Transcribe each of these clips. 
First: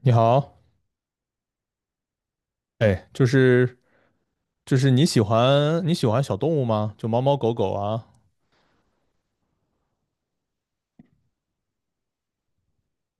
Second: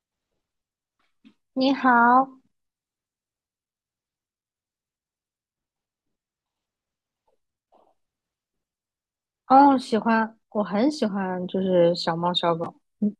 你好。你好。哎，就是你喜欢小动物吗？就猫猫狗狗啊？哦，喜欢，我很喜欢，就是小猫小狗。嗯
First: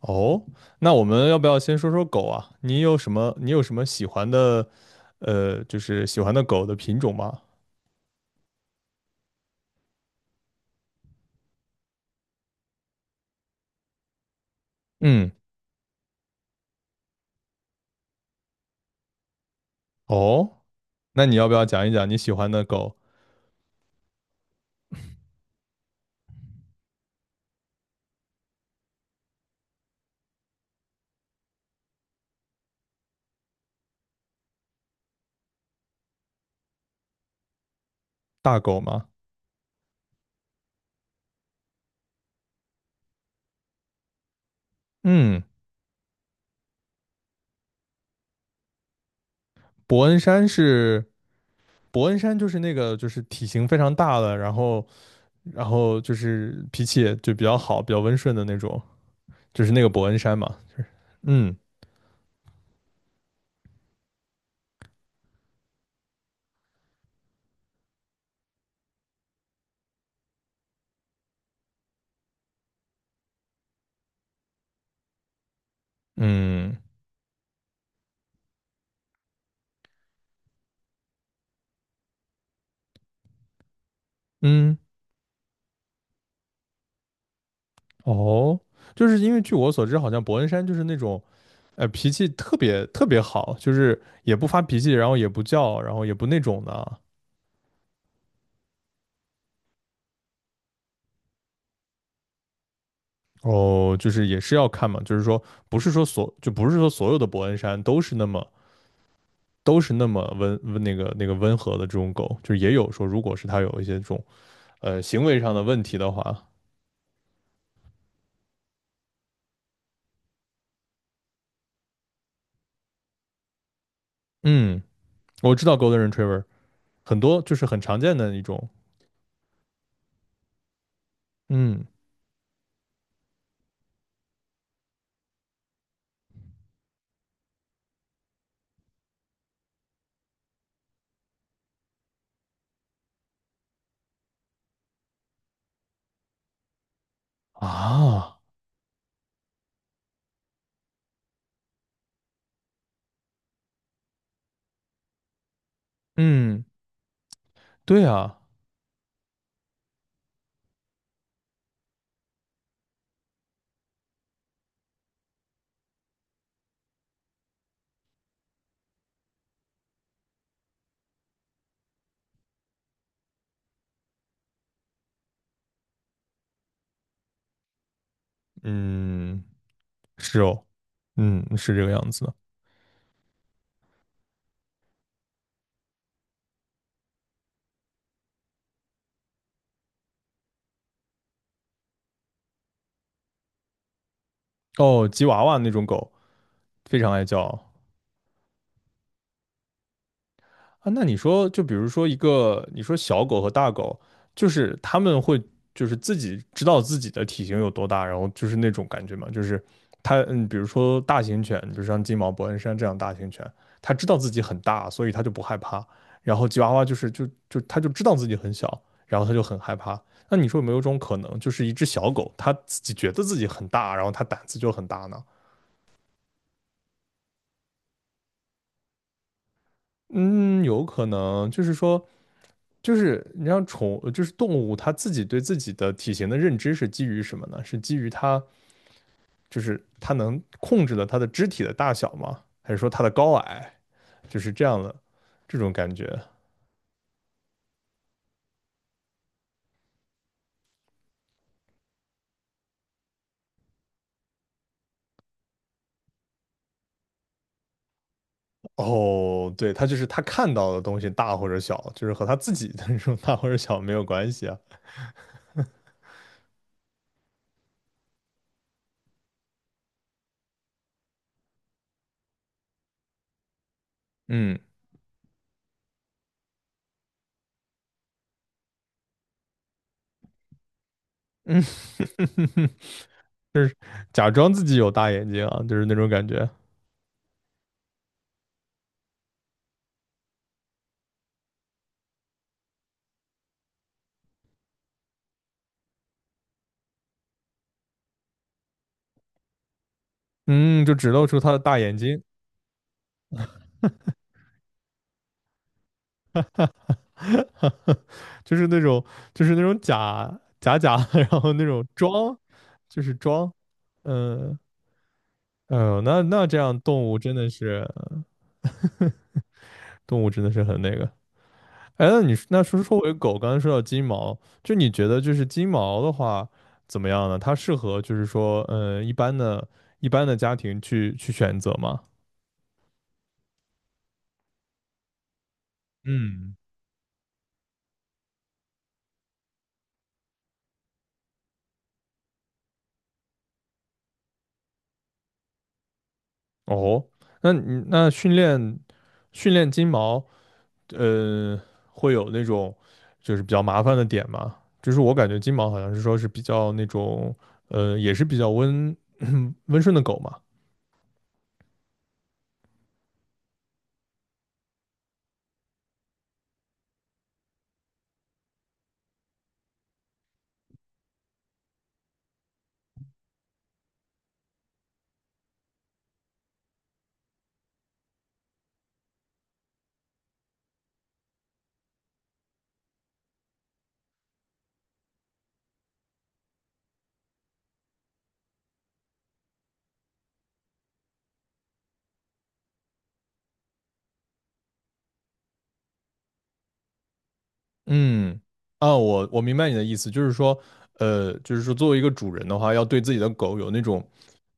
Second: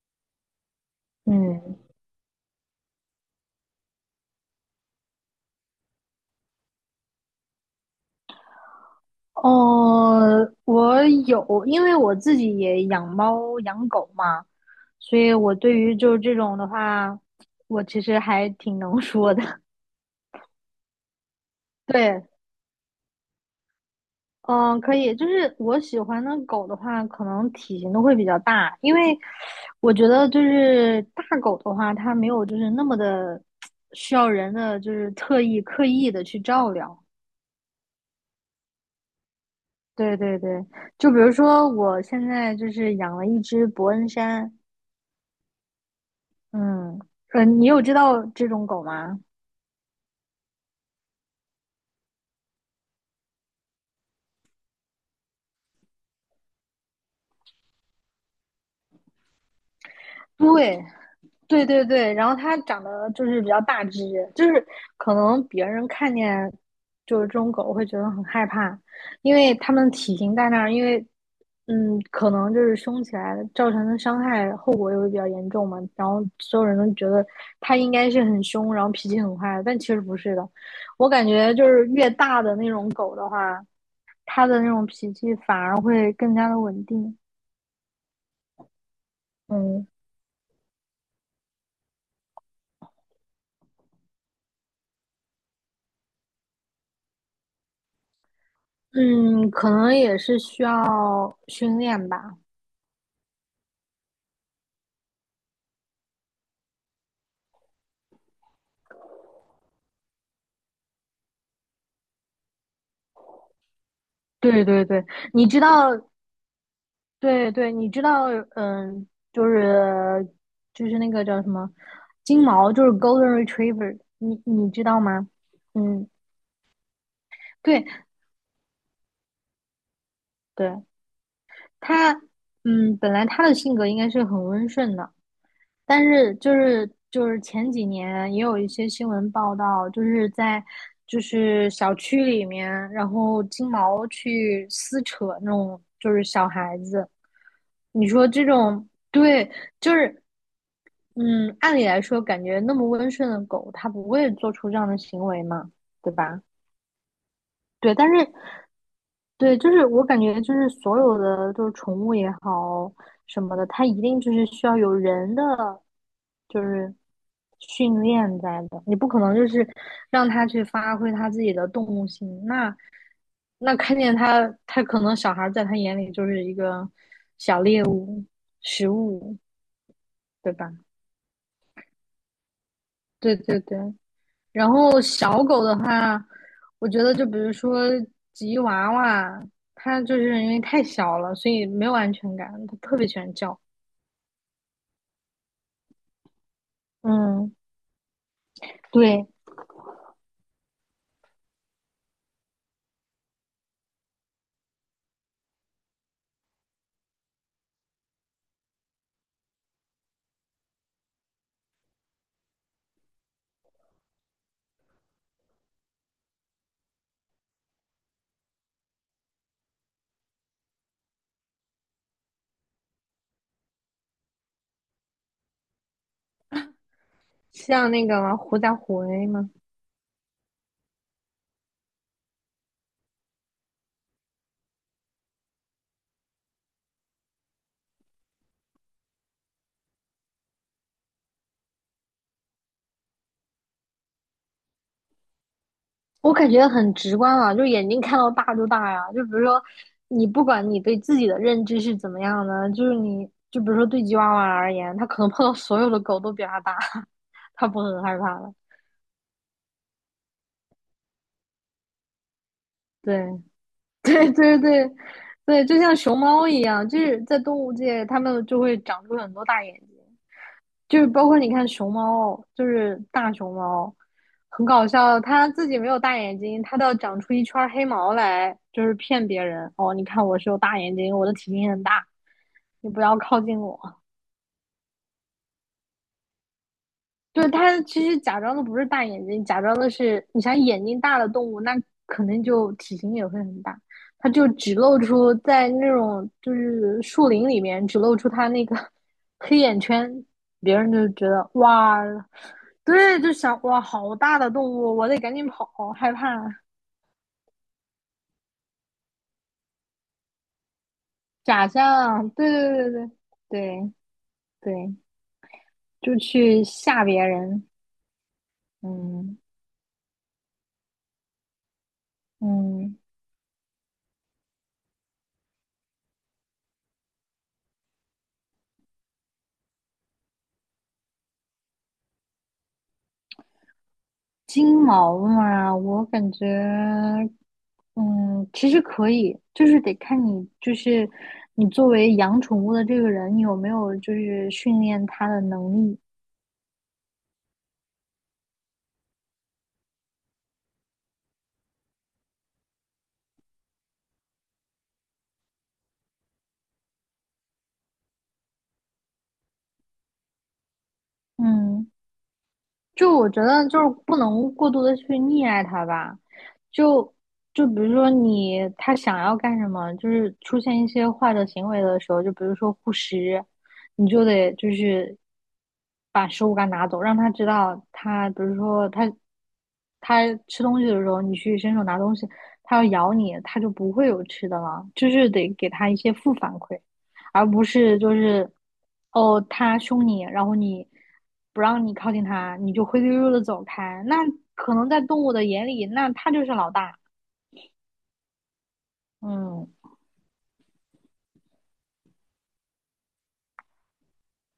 哦，那我们要不要先嗯。说说狗啊？你有什么喜欢的，就是喜欢的狗的品种吗？哦，我有，因为我自己也养猫养狗嘛，所嗯。以我对于就是这种的话，我其实还挺能说的。哦，那你要不要讲 一讲你对。喜欢的狗。嗯，可以，就是我喜欢的狗的话，可能体型都会比较大，因为我觉得就是大狗的话，它没有就是那么的需要人的就是特意刻意的去照料。大狗吗？对对对，就比如说我现在就是养了一只伯恩山。嗯，嗯。你有知道这种狗吗？伯恩山是伯恩山，就是那个就是体型非常大的，然后就是脾气也就比较好，比较温顺的那种，就是那个伯恩山嘛，就对。是嗯。对对对，然后它长得就是比较大只，就是可能别人看见就是这种狗会觉得很害怕，因为它们体型在那儿。因为可能就是凶起来造成的伤害后果也会比较严重嘛，然后所有嗯人都觉得它应该是很凶，然后脾气很坏，但其实不是的。我感觉就是越大的那种狗的话，它的那嗯。种脾气反而会更加的稳定。哦，就是因为据我所嗯知，好像伯恩山就是那种脾气特别好，就是也不发脾气，然后也不叫，然后也不那种的啊。嗯。可能也是需要训练吧。哦，就是也是要看嘛，就是说不是说所就不是说所有的伯恩山都是那么温温温和的这种狗，就是也有说如果是它有一些这种对对对，行为你上知的问道。题的话。对对，你知道。嗯，就是那个叫什么金毛，就是 Golden Retriever，你嗯，知道吗？我知道 Golden 嗯。Retriever 很多就是很对常见的一种。对。嗯。它，嗯，本来它的性格应该是很温顺的，但是就是前几年也有一些新闻报道，就是在小区里面，然后金毛去撕扯那种就是小孩子。你说啊，这种，对，就是嗯，按理来说，感觉那么温顺的狗，它不会做出这样的行为嘛，对吧？嗯，对，对但是啊。对，就是我感觉就是所有的就是宠物也好什么的，它一定就是需要有人的就是训练在的，你不可能就是让它去发挥它自己的动物性。那看见它，它可能小孩儿在他眼里就是一个小猎物、食物，嗯，是对哦。吧？嗯，是这个样子的。对对对。然后小狗的话，我觉得就比如说吉娃娃，它就是因为太小了，所以没有安全感，它特别喜欢叫。哦，吉娃娃那种狗非常爱嗯，叫。对。啊，那你说，就比如说一个，你说小狗和大狗，就是它们会就是自己知道自己的体型有多大，然后就是那种感觉嘛，就是它，嗯，比如说大型犬，比如像金毛、伯恩山这样大型犬，它知道自己很大，所以它就不害怕。然后吉娃娃就是它就知道自己很小，然后它就很害怕。那你说有没有一种可能，就是一只小狗，它自己觉得自己很大，然后它胆子就很大呢？像那个狐假虎威嘛。嗯，有可能，就是说。就是你像宠，就是动物，它自己对自己的体型的认知是基于什么呢？是基于它就是它能控制了它的肢体的大小吗？还是说它的高矮？就是这样的这种感觉。我感觉很直观啊，就眼睛看到大就大呀。就比如说，你不管你对自己的认知是怎么样的，就是你就比如说对吉娃娃而言，它可能碰到所有的狗都比它大，它不会很害怕了。哦，对，它就是它看到的东西大或者小，就是和它自己的那对。种大或者小没 有关对系对啊。对对。就像熊猫一样，就是在动物界，它们就会长出很多大眼睛，就是包括你看熊猫，就是大熊猫，嗯很搞笑，它自己没有大眼睛，它要长出一圈黑毛来，就是骗别人。哦，你看我是有大眼睛，我的体嗯。型很大，你不要靠近我。假装自己有大眼睛啊，就是那种感觉。对，它其实假装的不是大眼睛，假装的是你想眼睛大的动物，那可能就体型也会很大。它就只露出在那种就是树林里面，只露出它那个黑眼圈。别嗯，人就就只露觉出得它的大眼哇，睛。对，就想哇，好大的动物，我得赶紧跑，害怕。就是那种假的然后那假种象，装，对对对就对是装。对嗯。对对，哎呦，就那这去样吓动物别真的人。是。嗯动物真的是很那个。哎，那说嗯。说回狗，刚才说到金毛，就你觉得就是金毛的话怎么样呢？它适合就是说，一般的家庭去选择吗？金毛嘛，我感觉，嗯。嗯，其实可以，就是得看你，就是你作为养宠物的这个人，你有没有就是训练它的能力。哦，那你那训练训练金毛。呃，会有那种就是比较麻烦的点嘛，就是我感觉金毛好像是说是比较那种，也是比较温顺的狗嘛。嗯。就我觉得就是不能过度的去溺爱他吧，就比如说你他想要干什么，就是出现一些坏的行为的时候，就比如说护食，你就得就是把食物给他拿走，让他知道他，比如说他吃东西的时候，你去伸手拿东西，他要咬你，他就不会有吃的了，就是得给他一些负反馈。而不是就是哦他凶你，然后你不让你靠近他，你就灰溜溜的走开。那可能在动物的眼里，那他就是老大。嗯。啊，我明白嗯。你的意思，就是说，就是说作为一个主人的话，要对自己的狗有那种，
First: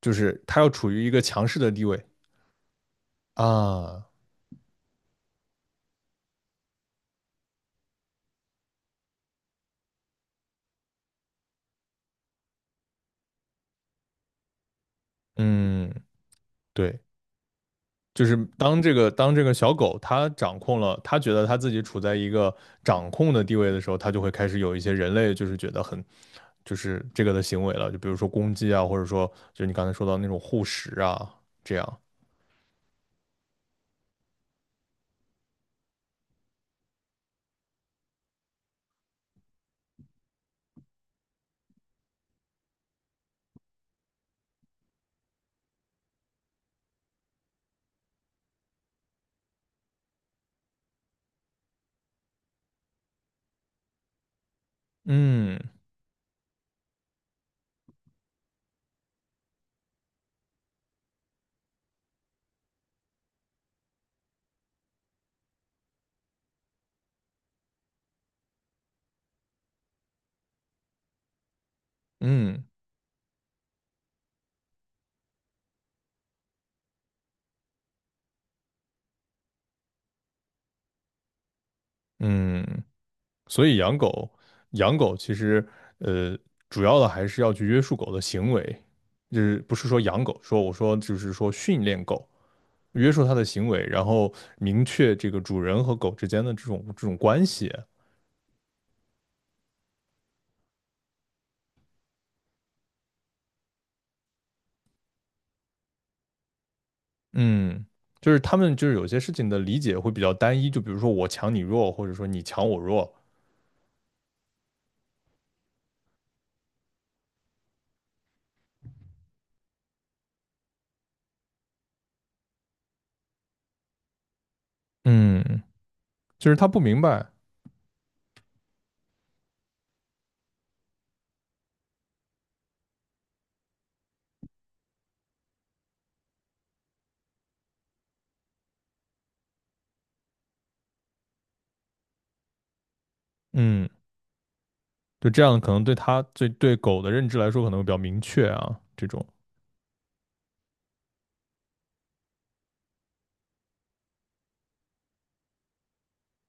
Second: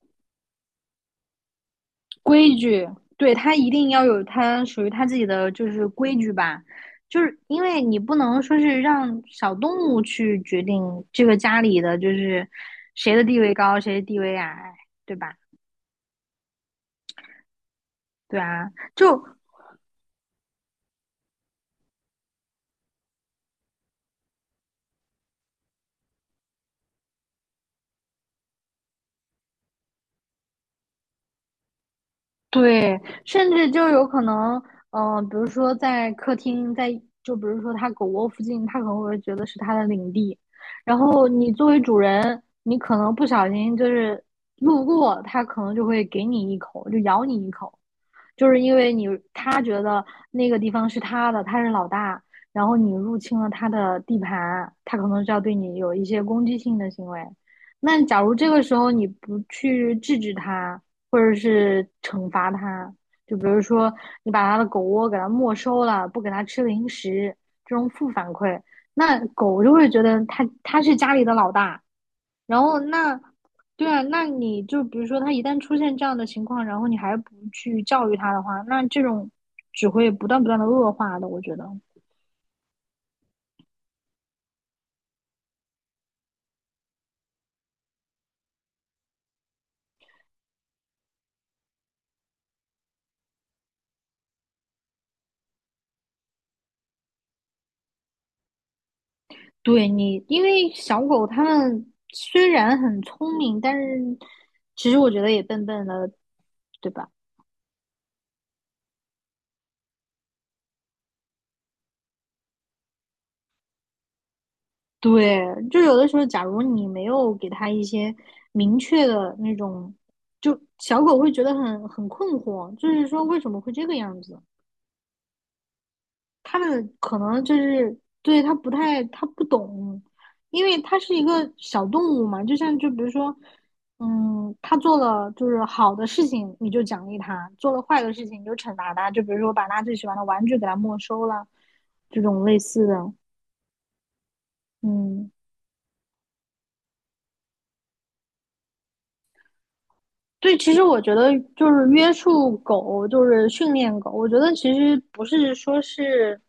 就是它要处于一个强势的地位规矩。对，他一定要啊。有他属于他自己的就是规矩吧。就是因为你不能说是让小动物去决定这个家里的就是谁的地位高，谁的地位矮，对吧？嗯，对。就是对啊，当这个就小狗它掌控了，它觉得它自己处在一个掌控的地位的时候，它就会开始有一些人类就是觉得很，就是这个的行为了，就比如说攻击啊，或者说就你刚才说到那种护食啊，这样。对。甚至就有可能，比如说在客厅，在就比如说它狗窝附近，它可能会觉得是它的领地，然后你作为主人，你可能不小心就是路过，它可能就会给你一口，就咬你一口。就是因为他觉得那个地方是他的，他是老大，然后你入侵了他的地盘，他可能就要对嗯你有一些攻击性的行为。那假如这个时候你不去制止他，或者是惩罚他，就比如说你把他的狗窝给他没收了，不给他吃零食，这种负反馈，那狗就会觉得他是家里的老大。然嗯后那，对啊，那你就比如说他一旦出现这样的情况，然后你还不去教育他的话，那这种只会不断的恶化的，我觉得。嗯。所以养狗其实呃主要的还是要去约束狗的行为，就是不是说养狗，说我说就是说训练狗。约束它的行为，然后明确这个主人和狗之间的这种关系。对你，因为小狗它们虽然很聪明，但是其实我觉得也笨笨的，对吧？嗯，就是他们就是有些事情的理解会比较单一，就比如说我强你弱，或者说你强我弱。对，就有的时候，假如你没有给它一些明确的那种，就小狗会觉得很困惑，就是说为什么会这个样子？嗯，就是他他不们明可白。能就是对他不太不懂，因为他是一个小动物嘛，就像就比如说，嗯，他做了就是好的事情你就奖励他，做了坏的事情你就惩罚他，就比如说把他最喜欢的玩具给他没收了，这种类似的。嗯，就嗯。这样可能对他对狗的认知来说可能会比较明确啊，这种。对，其实我觉得就是约束狗，就是训练狗。我觉得其实不是说是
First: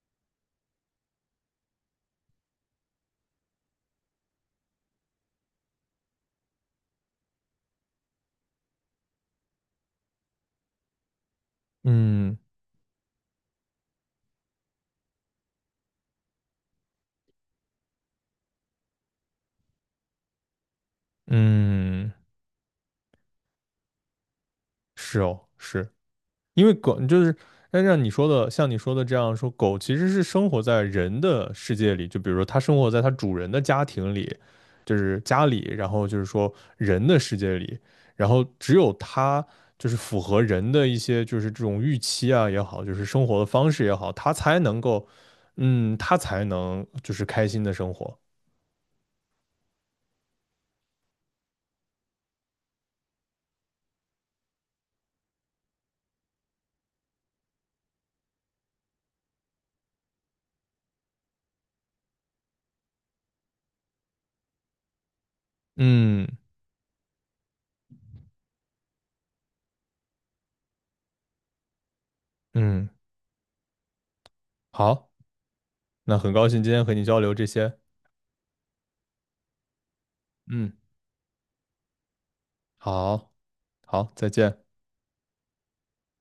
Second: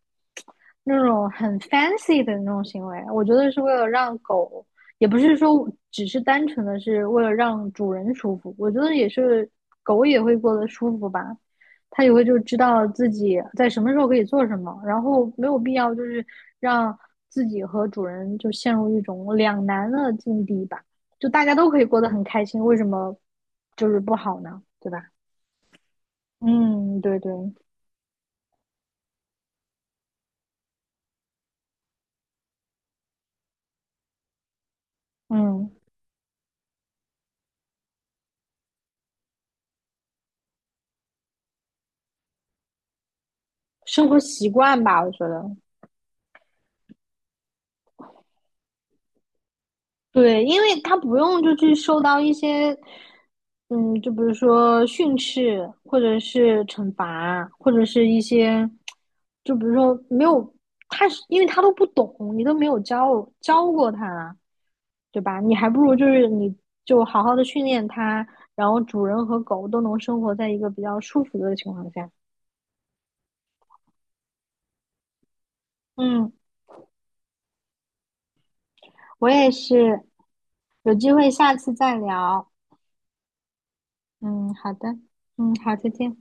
那种很 fancy 的那种行为，我觉得是为了让狗，也不是说只是单纯的是为了让主人舒服。我觉得也是狗也会过得舒服吧。它也会嗯就知道自己在什么时候可以做什么，然后没有必要就是让自己和主人就陷入一种两难的境地吧。就大家都可以过得嗯，很开心，为什么就是不好呢？对吧？是哦，是。因为狗嗯，对就对。是，但像你说的，这样说，狗其实是生活在人的世界里，就比如说它生活在它主人的家庭里，就是家里，嗯，然后就是说人的世界里，然后只有它就是符合人的一些就是这种预期啊也好，就是生活的方式也生好，活它习才能惯吧，够，我觉得。嗯，它才能就是开心的生活。对，因为他不用就去受到一些，嗯，就比如说训斥，或者是惩罚，或者是一些，就比如说没有他是，因为他都不懂，你都没有教过他，对吧？你还不如就嗯是你就好好的训练他，然后主人和狗都能生活在一个比较舒服的情况下。嗯，好，那嗯。很高兴今天和你交流这些。我也是，嗯，有机会下次再聊。好，好，再嗯，见。好的，嗯，好，再见。